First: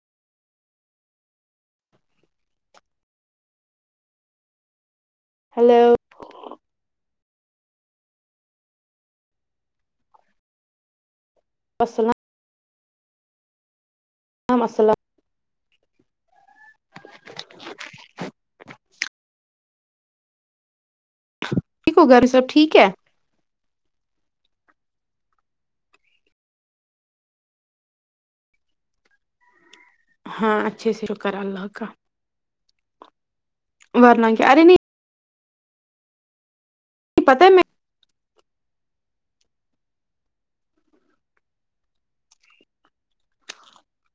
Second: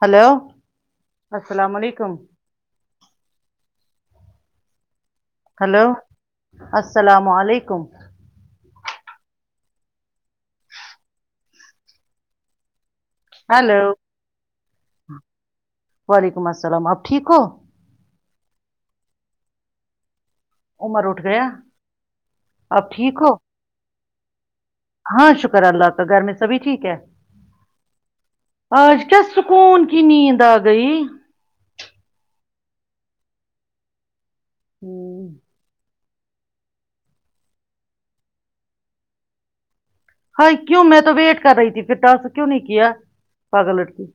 hello السلام علیکم hello hello السلام علیکم وسلام ہیلو ہاں مسئلہ وعلیکم السلام آپ ٹھیک ہو امر اٹھ گیا ٹھیک ہو گھر سب ٹھیک ہے آپ ٹھیک ہو ہاں شکر اللہ کا گھر میں سبھی ٹھیک ہے آج کیا سکون کی نیند ہاں آ گئی اچھے سے شکر اللہ کا ورنا کیا ارے نہیں ہوں پتا ہے مے ہاے کیوں میں تو ویٹ کر رہی تھی پھر ٹاس کیوں نہیں کیا پاگل لڑکی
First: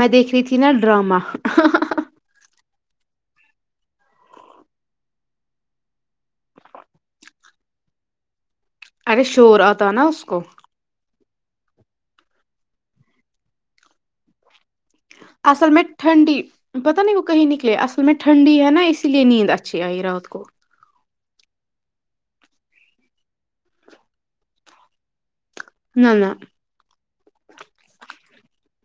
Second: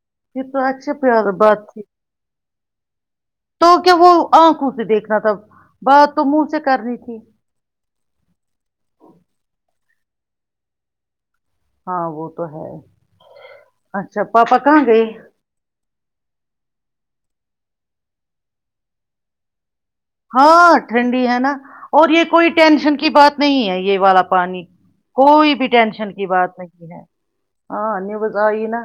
میں دیکھ کی رہی تھی تو نا اچھا ڈرامہ پیار بات تھی تو کیا وہ آنکھوں سے دیکھنا تھا بات تو منہ سے کرنی تھی ارے شور آتا نا اس کو ہاں وہ تو ہے اچھا پاپا کہاں گئے اصل میں ٹھنڈی پتتا نہیں وہ کہیں نکلے اصل میں ٹھنڈی ہے نا اسی لیے نیند اچھی آئی رات کو ہاں ٹھنڈی ہے نا اور یہ کوئی ٹینشن کی بات نہیں ہے یہ والا پانی کوئی بھی ٹینشن نہ کی نہ بات نہیں ہے ہاں نیوز آئی نا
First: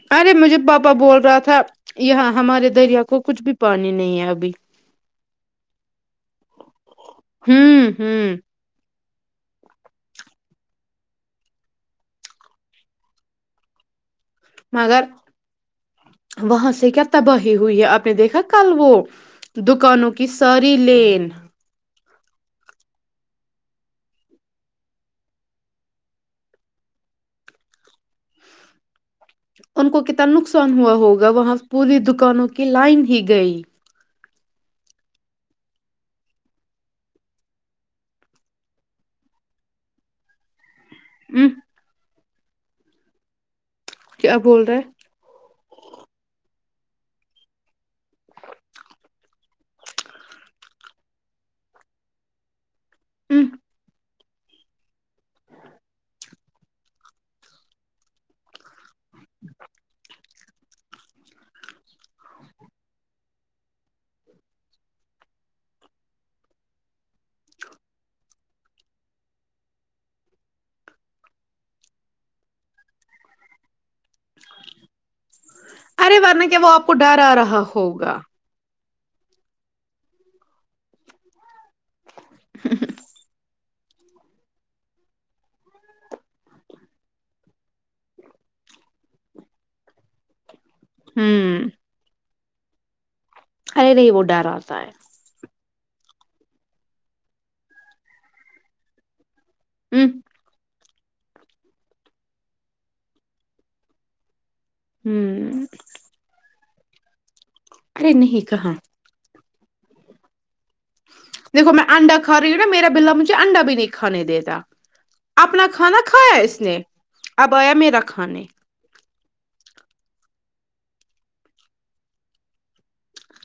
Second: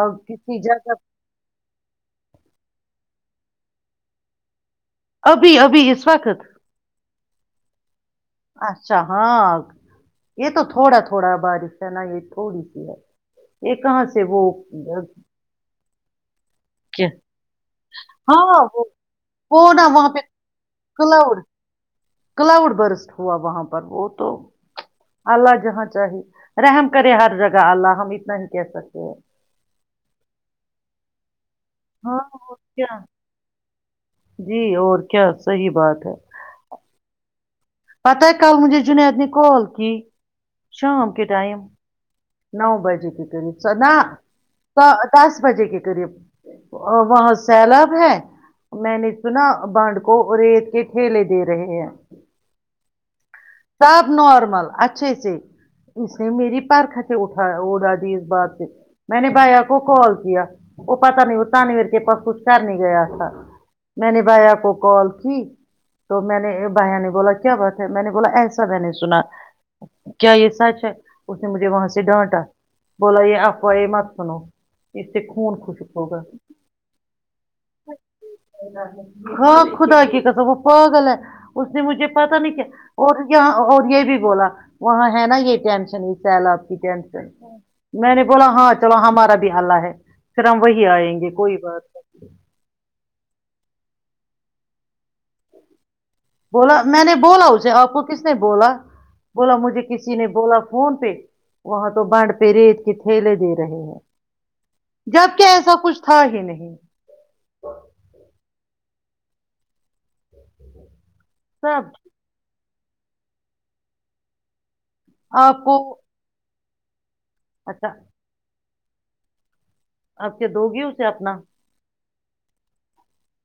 اب ارے مجھے کسی پاپا جگہ بول رہا تھا یہاں ہمارے دریا کو کچھ بھی پانی نہیں ہے ابھی ابھی ابھی اس وقت امم امم اچھا ہاں یہ تو تھوڑا تھوڑا بارش ہے نا یہ تھوڑی سی ہے یہ کہاں سے وہ آ، مگر وہاں سے کیا تباہی ہوئی ہے آپ نے دیکھا کل وہ وہ نا وہاں دکانوں پہ کی ساری لین کلاؤڈ کلاؤڈ برس ہوا وہاں پر وہ تو اللہ جہاں چاہے رحم کرے ہر جگہ اللہ ہم اتنا ہی کہہ سکتے ہیں ان کو کتنا نقصان ہوا ہوگا وہاں پوری ہاں دکانوں اور کی کیا لائن ہی گئی جی اور کیا صحیح بات ہے پتا ہے کل مجھے جنید نے کال کی شام ہ کےٹائم نو بجے کے قریب سنا کیا بول رہے دس بجے کے قریب آ وہاں سیلاب ہے میں نے سنا بانڈ کو ریت کے ٹھیلے دے رہے ہیں ہ سب نارمل اچھے سے اس نے میری پرکھٹ اٹھایا وہ دادی اس بات سے میں نے بھیا کو کال کیا وہ پتا نہیں ہو تانویر کے پرسو کچھ کر نے گیا تھا میں نے بھیا کو کال کی تو میں نے بھیا نے بولا کیا بات ہے میں نے بولا ایسا میں نے سنا کیا یہ سچ ہے اس نے مجھے وہاں سے ڈانٹا بولا یہ آپ وہ یہ مت سنو اسے خون خشک ارے ہوگا ورنہ کیا وہ آپ کو ڈر آ رہا ہوگا ہاں خدا کی قسم وہ پاگل ہے اس نے مجھے پتا نہیں کیا اور یہاں اور یہ بھی بولا وہاں ہے نا یہ ٹینشن یہ سیلاب ٹینشن میں نے بولا ہاں چلو ہمارا بھی حلہ ہے پھر ہم وہی آئیں گے کوئی ہوں بات نہیں ارے وہ ڈر آتا ہے بولا میں نے بولا اسے آپ کو کس نے بولا بولا مجھے ہ کسی نے بولا فون پہ وہاں تو بانڈ پہ ریت کے تھیلے دے رہے ہیں جب کہ ہ ایسا کچھ تھا ہی نہیں کرے نہیں کہاں دیکھو میں سب انڈا کھا رہی ہوں نا میرا بلا مجھے انڈا بھی نہیں کھانے دیتا آپ اپنا کو کھانا کھایا اس نے اب آیا اچھا میرا کھانے اب کیا دو گی اسے اپنا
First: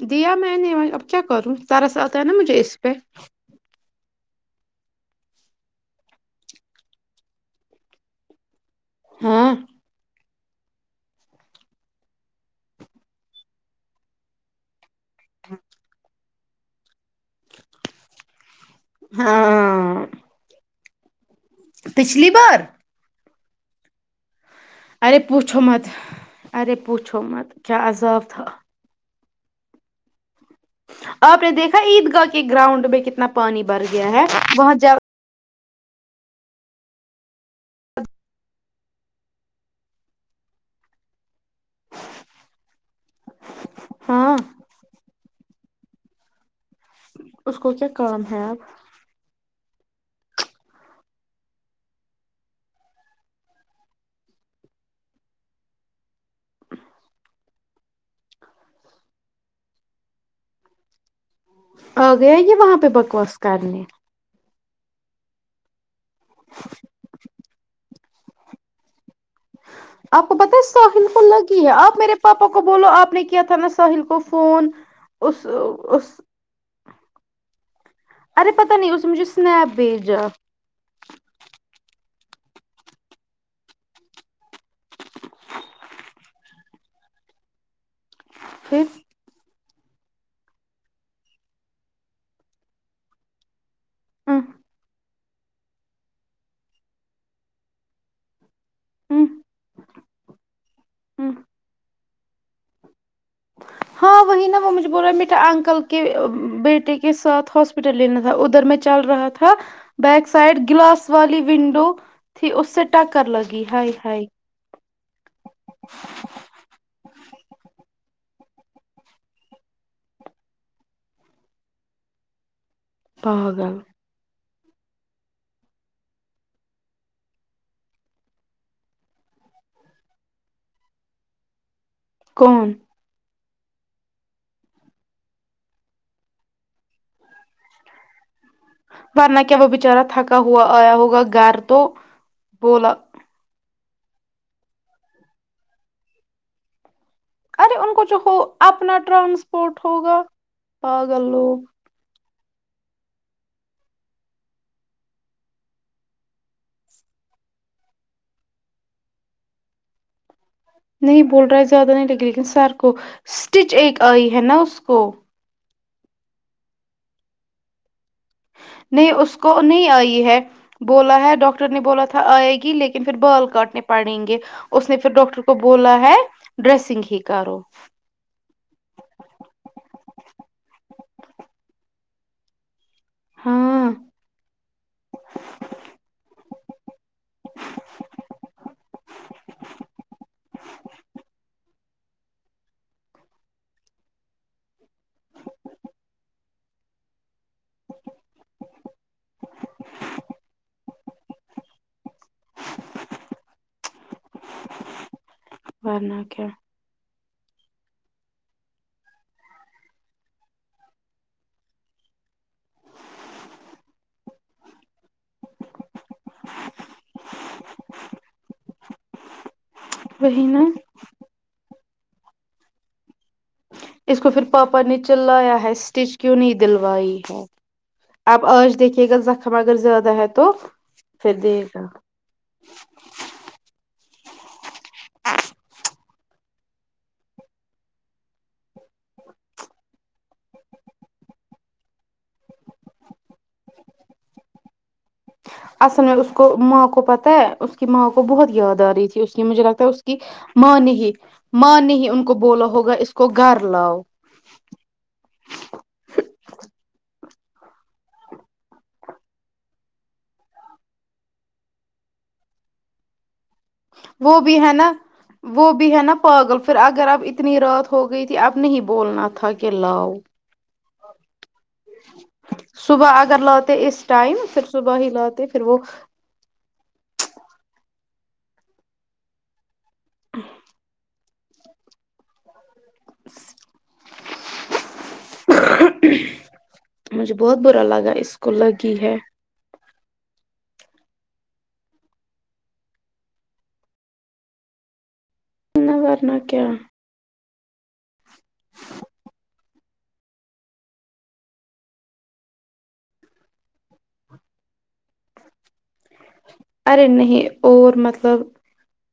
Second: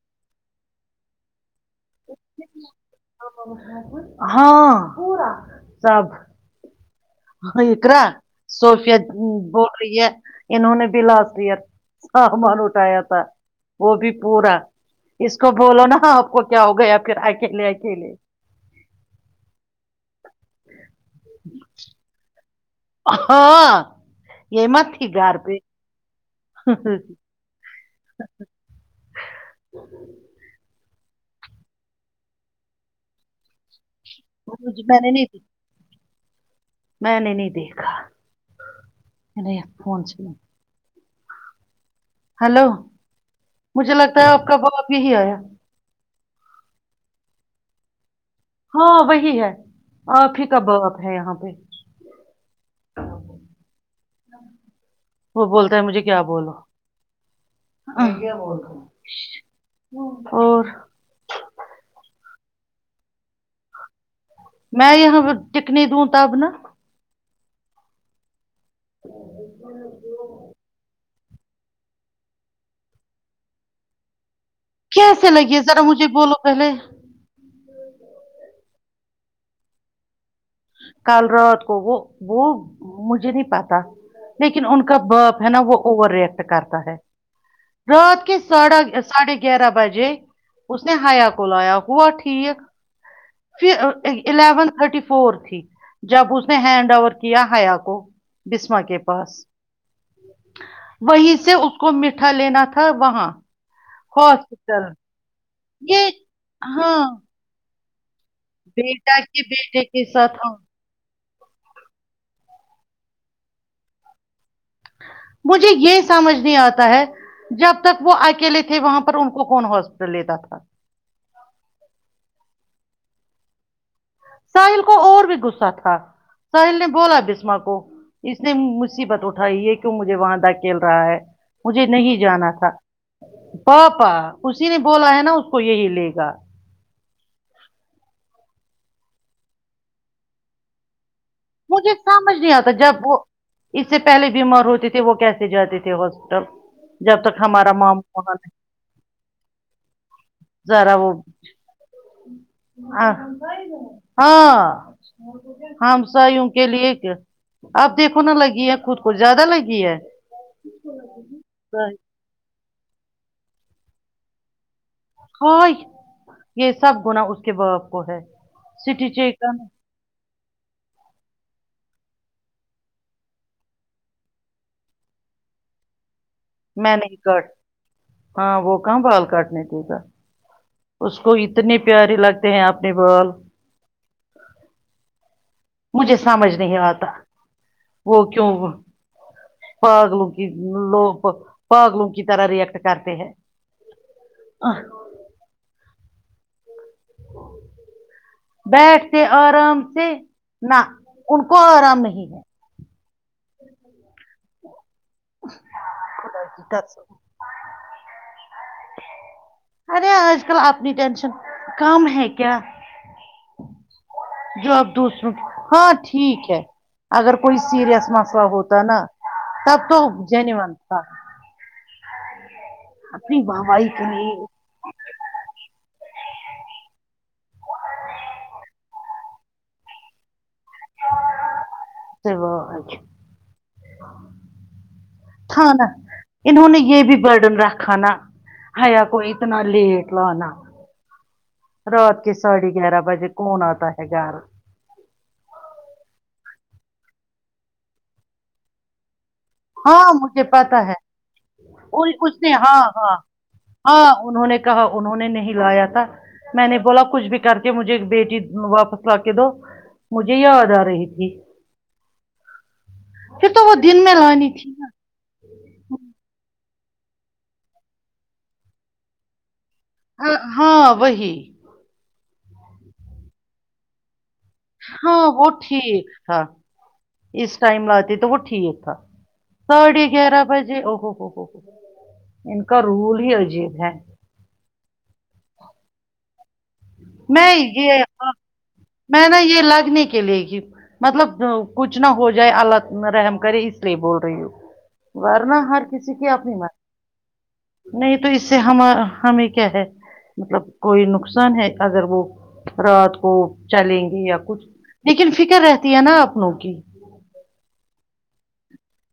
دیا میں نے اب کیا کروں ترس آتا ہے نا مجھے اس پہ ہاں سب اقرا صوفیہ ہاں بول رہی ہے انہوں نے بھی لاسٹ ایئر سامان اٹھایا تھا وہ بھی پورا اس کو بولو نا آپ کو کیا ہو گیا پھر اکیلے اکیلے ہاں پچھلی بار ہاں یہ مت تھی ارے گھر پہ پوچھو مت ارے پوچھو مت کیا عذاب تھا آپ نے دیکھا عید گاہ کے گراؤنڈ میں کتنا پانی بھر گیا ہے وہاں مجھے زیا میں نہیں ت [unintelligible] میں نے نہیں دیکھا فون سنا ہلو مجھے لگتا ہے ہاں آپ کا باؤ ابھی ہی آیا اس کو کیا کام ہے اب ہاں وہی ہے آپ ہی کا باپ ہے یہاں پہ وہ بولتا ہے مجھے کیا بولو اور آ گیا یہ وہاں پہ بکواس کرنے میں یہاں ٹکنی دوں تاب نا آپ کو پتا ہے ساحل کو لگی ہے آپ میرے پاپا کو بولو آپ نے کیا تھا نا ساحل کو فون کیسے اس لگی ذرا مجھے اس بولو پہلے ارے پتا نہیں اس نے مجھے سنیپ بھیجا کل رات کو وہ وہ مجھے نہیں پاتا لیکن ان کا باپ ہے نا وہ اوور رییکٹ کرتا ہے رات کے ساڑھا پھر ساڑھے گیارہ بجے اس نے حیا کو لایا ہوا ٹھیک پھر الیون تھرٹی فور ت جب اس نے ہینڈ اوور کیا حیا کو بسما کے پاس وہیں سے اس کو میٹھا لینا تھا وہاں ہاں وہی نا وہ مجھے ہاسپٹل بول رہا ہے میٹے انکل کے یہ ہاں بیٹے کے ساتھ ہاس لینا تھا ادھر میں چل بیٹا رہا کے تھا بیٹے کے بیک ساتھ ہاں سائڈ گلاس والی ونڈو تھی اس سے ٹکر لگی ہائی ہائی مجھے یہ سمجھ نہیں آتا ہے جب تک وہ اکیلے تھے وہاں پر ان کو کون ہاسپٹل لیتا تھا پاگل ساحل کو اور بھی غصہ تھا ساحل نے بولا بسما کو اس نے مصیبت اٹھائی یہ کیوں مجھے وہاں داکھیل رہا ہے مجھے نہیں جانا تھا کون پاپا اسی نے بولا ہے نا اس کو یہی لے گا ورنہ کیا وہ بچارا تھکا ہوا آیا ہوگا گھر تو مجھے سمجھ نہیں آتا بولا جب وہ اس سے پہلے بیمار ہوتے تھے وہ کیسے جاتے تھے ہاسپٹل جب تک ہمارا ارے ان ماموں کو جو وہاں ہو نہیں- اپنا ٹرانسپورٹ ہوگا پاگل لوگ آ ہاں ہم کے لیے آپ دیکھو نہا لگی ہے خود کو زیادہ لگی ہے نہیں بول رہا ہے زیادہ نہیں لگی لیکن سر کو اسٹچ ایک آئی ہے نا اس کو ہاں یہ سب گنا اس کے باپ کو ہے سٹی نہیں اس چکن کو نہیں آئی ہے بولا ہے ڈاکٹر نے بولا تھا آئے گی لیکن پھر بال کاٹنے پڑیں گے اس نے پھر ڈاکٹر کو بولا ہے میں ڈریسنگ نہیں ہی کاٹ کرو ہاں وہ کہاں بال کاٹنے کی گا اس کو اتنے پیارے لگتے ہیں اپنے بال ہاں مجھے سمجھ نہیں آتا وہ کیوں پاگلوں کی لوگ پاگلوں کی طرح ریئیکٹ کرتے ہیں [unintelligible] [unintelligible] بیٹھتے آرام سے نہ ان کو آرام نہیں ہے ورنہ کیا [unintelligible] ارے آج کل اپنی ٹینشن کم ہے کیا جواب دوسروں کی ہاں ٹھیک ہے اگر کوئی سیریس مسئلہ ہوتا نا تب تو وہی نا [unintelligible] اپنی واہ وائی اس کو پھر پاپا نے چلایا ہے اسٹچ کیوں نہیں دلوائی ہے آپ آج دیکھیے گا زخم اگر زیادہ ہے تو پھر دے گا تھانہ انہوں نے یہ بھی برڈن رکھا نا حیا کو اتنا لیٹ والا رات کے ساڑھے گیارہ بجے کون آتا ہے گار اصل میں اس کو ماں کو پتہ ہے اس کی ماں کو بہت یاد آ رہی تھی اس کہ مجھے لگتا ہے اس ہاں کی مجھے ماں پتا نے ہے ہی ماں نے اور ہی ان کو اس نے بولا ہاں ہوگا اس ہاں کو گھر لاؤ ہاں انہوں نے کہا انہوں نے نہیں لایا تھا میں نے بولا کچھ بھی کر کے مجھے بیٹی واپس لا کے دو مجھے یاد آ رہی تھی کی تو وہ دن میں وہ لانی بھی تھی ہے نا وہ بھی ہے نا پاگل پھر اگر اب اتنی رات ہو گئی تھی اب نہیں بولنا تھا پلاؤ ہاں وہی صبح اگر لاتے اس ٹائم پھر صبح ہی ہاں وہ لاتے پھر ٹھیک تھا اس ٹائم لاتے تو وہ ٹھیک تھا ساڑھے گیارہ بجے او ان کا رول ہی عجیب ہے مجھے میں بہت برا یہ لگا اس کو لگی ہے میں نا یہ لگنے کے لیے کی مطلب کچھ نہ ہو جائے اللہ رحم کرے اس لیے بول رہی ہوں ورنہ ہر کسی کی ورنہ اپنی کیا مرزی نہیں تو اس سے ہم ہمیں کیا ہے مطلب کوئی نقص نقصان ہے اگر وہ رات کو چلیں گے یا کچھ لیکن فکر رہتی ہے نا اپنو کی ارے نہیں اور مطلب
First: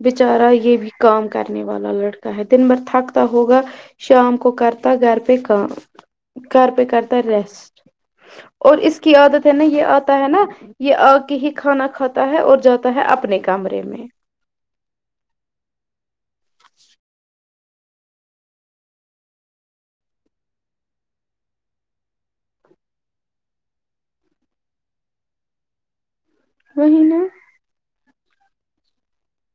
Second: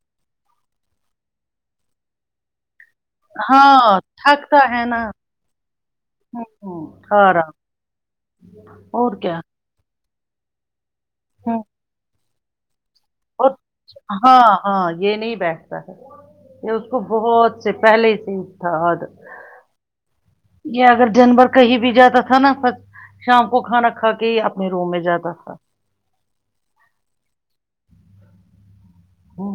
بچارا یہ بھی کام کرنے والا لڑکا ہے دن بھر تھک ہوگا ہاں شام کو تھکتا ہے کرتا نا گھر پہ کام گھر پہ ہوں کرتا آرام ریسٹ اور اس کی عادت ہے نا یہ آتا ہے نا یہ آگ ہی ہوں کھانا کھاتا ہے اور جاتا ہے اپنے اور کمرے میں ہاں ہاں یہ نہیں بیھتا ہے اس کو بہت سے پہلے سے ہی تھا یہ اگر جانور کہیں بھی جاتا تھا نا شام کو کھانا کھا کے ہی اپنے روم میں جاتا تھا وہ نا ہاں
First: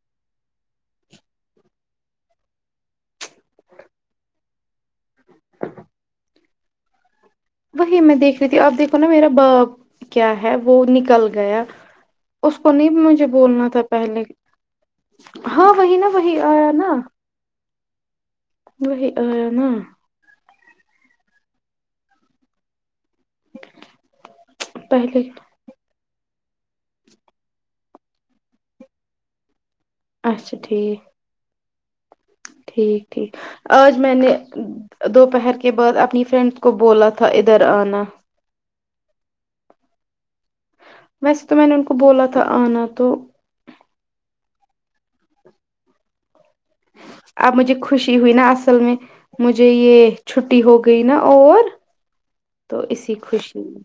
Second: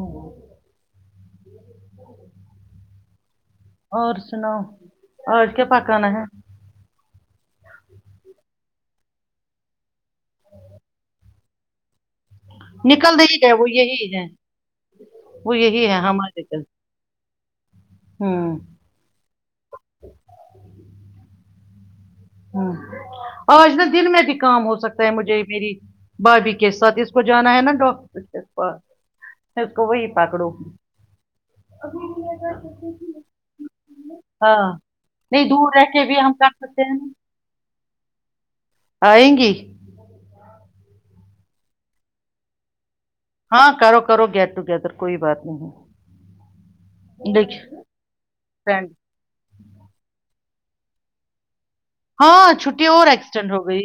اور سناؤ اج کیا پکانا ہے وہی میں دیکھ رہی تھی آپ دیکھو نا میرا باپ کیا ہے وہ نکل گیا اس کو نہیں نکل مجھے رہی ہے بولنا وہ تھا یہی پہلے ہے وہ ہاں یہی وہی ہے نا وہی آیا نا ہاں وہی آیا نا ہاں آج نا دن میں بھی کام ہو سکتا ہے پہلے مجھے میری بھابھی کے ساتھ اس کو جانا ہے نا ڈاکٹر کے پاس اسکو وہی پکڑو اچھا ٹھیک ٹھیک ٹھیک آج میں نے ہاں نہیں دوپہر کے دور رہ بعد بھی اپنی ہم کر فرینڈ کو سکتے ہیں بولا نا تھا ادھر آنا آئیں گی ویسے تو میں نے ان کو بولا تھا آنا تو ہاں کرو کرو گیٹ ٹوگیدر کوئی بات نہیں ہے اب مجھے خوشی ہوئی نا اصل فرینڈ میں مجھے یہ چھٹی ہو گئی نا اور ہاں تو چھٹی اور اسی ایکسٹینڈ خوشی ہو میں گئی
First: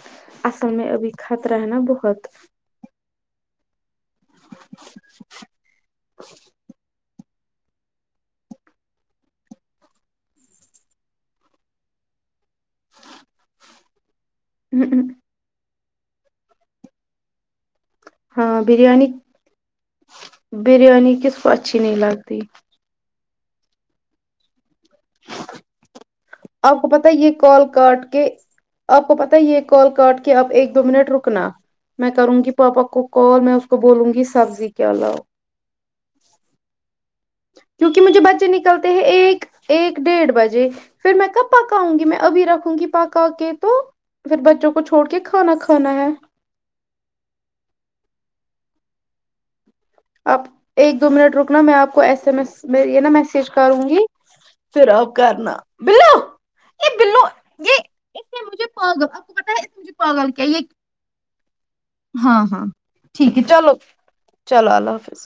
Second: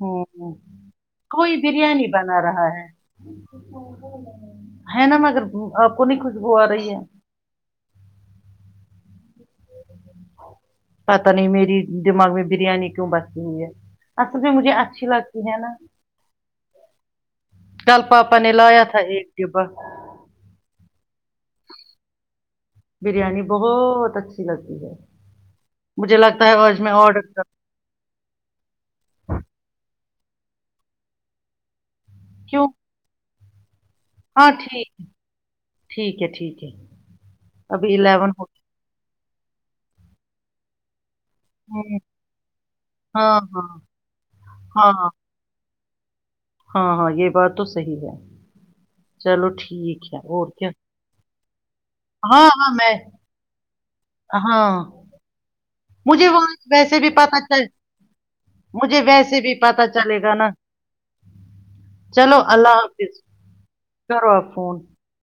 ہاں اصل میں ابھی کوئی خطرہ ہے نا بریانی بہت بنا رہا ہے ہے نا مگر آپ کو نہیں خوشبو آ رہی ہے پتہ نہیں میری دماغ میں بریانی کیوں بسی ہوئی ہے اصل میں مجھے اچھی لگتی ہے نا کل پاپا نے ہاں لایا تھا بریانی ایک ڈبا بریانی کس کو اچھی نہیں لگتی بریانی بہت اچھی لگتی ہے مجھے لگتا ہے آج آپ کو میں پتا ہے آرڈر یہ کر کال کاٹ کے آپ کو پتا یہ کال کاٹ کے اپ ایک دو منٹ رکنا میں کروں گی کیوں پاپا کو کال میں اس کو بولوں گی ہاں سبزی ٹھیک کیا لاؤ ٹھیک ہے ٹھیک ہے ابھی کیونکہ مجھے الیون ہو بچے نکلتے ہیں ایک ایک ڈیڑھ بجے پھر میں کب گئے، پکاؤں گی میں ابھی رکھوں گی پکا ہاں کے ہاں تو پھر بچوں کو ہاں چھوڑ کے کھانا کھانا ہے ہاں ہاں یہ بات تو صحی ہے چلو ٹھیک ہے آپ اور کیا ایک دو منٹ روکنا میں آپ کو ایس ایم ہاں ایس ہاں میں یہ نا میسیج کروں گی ہاں پھر آ پ کرنا بلو مجھے وہاں یہ ویسے بھی بلو پتا چل یہ اس نے مجھے پاگل آپ کو ویسے پتہ بھی ہے اس نے پتا مجھے چلے پاگل گا کیا نا یہ چلو ہاں ہاں اللہ حافظ ٹھیک ہے چلو کرو آپ چلو فون اللہ حافظ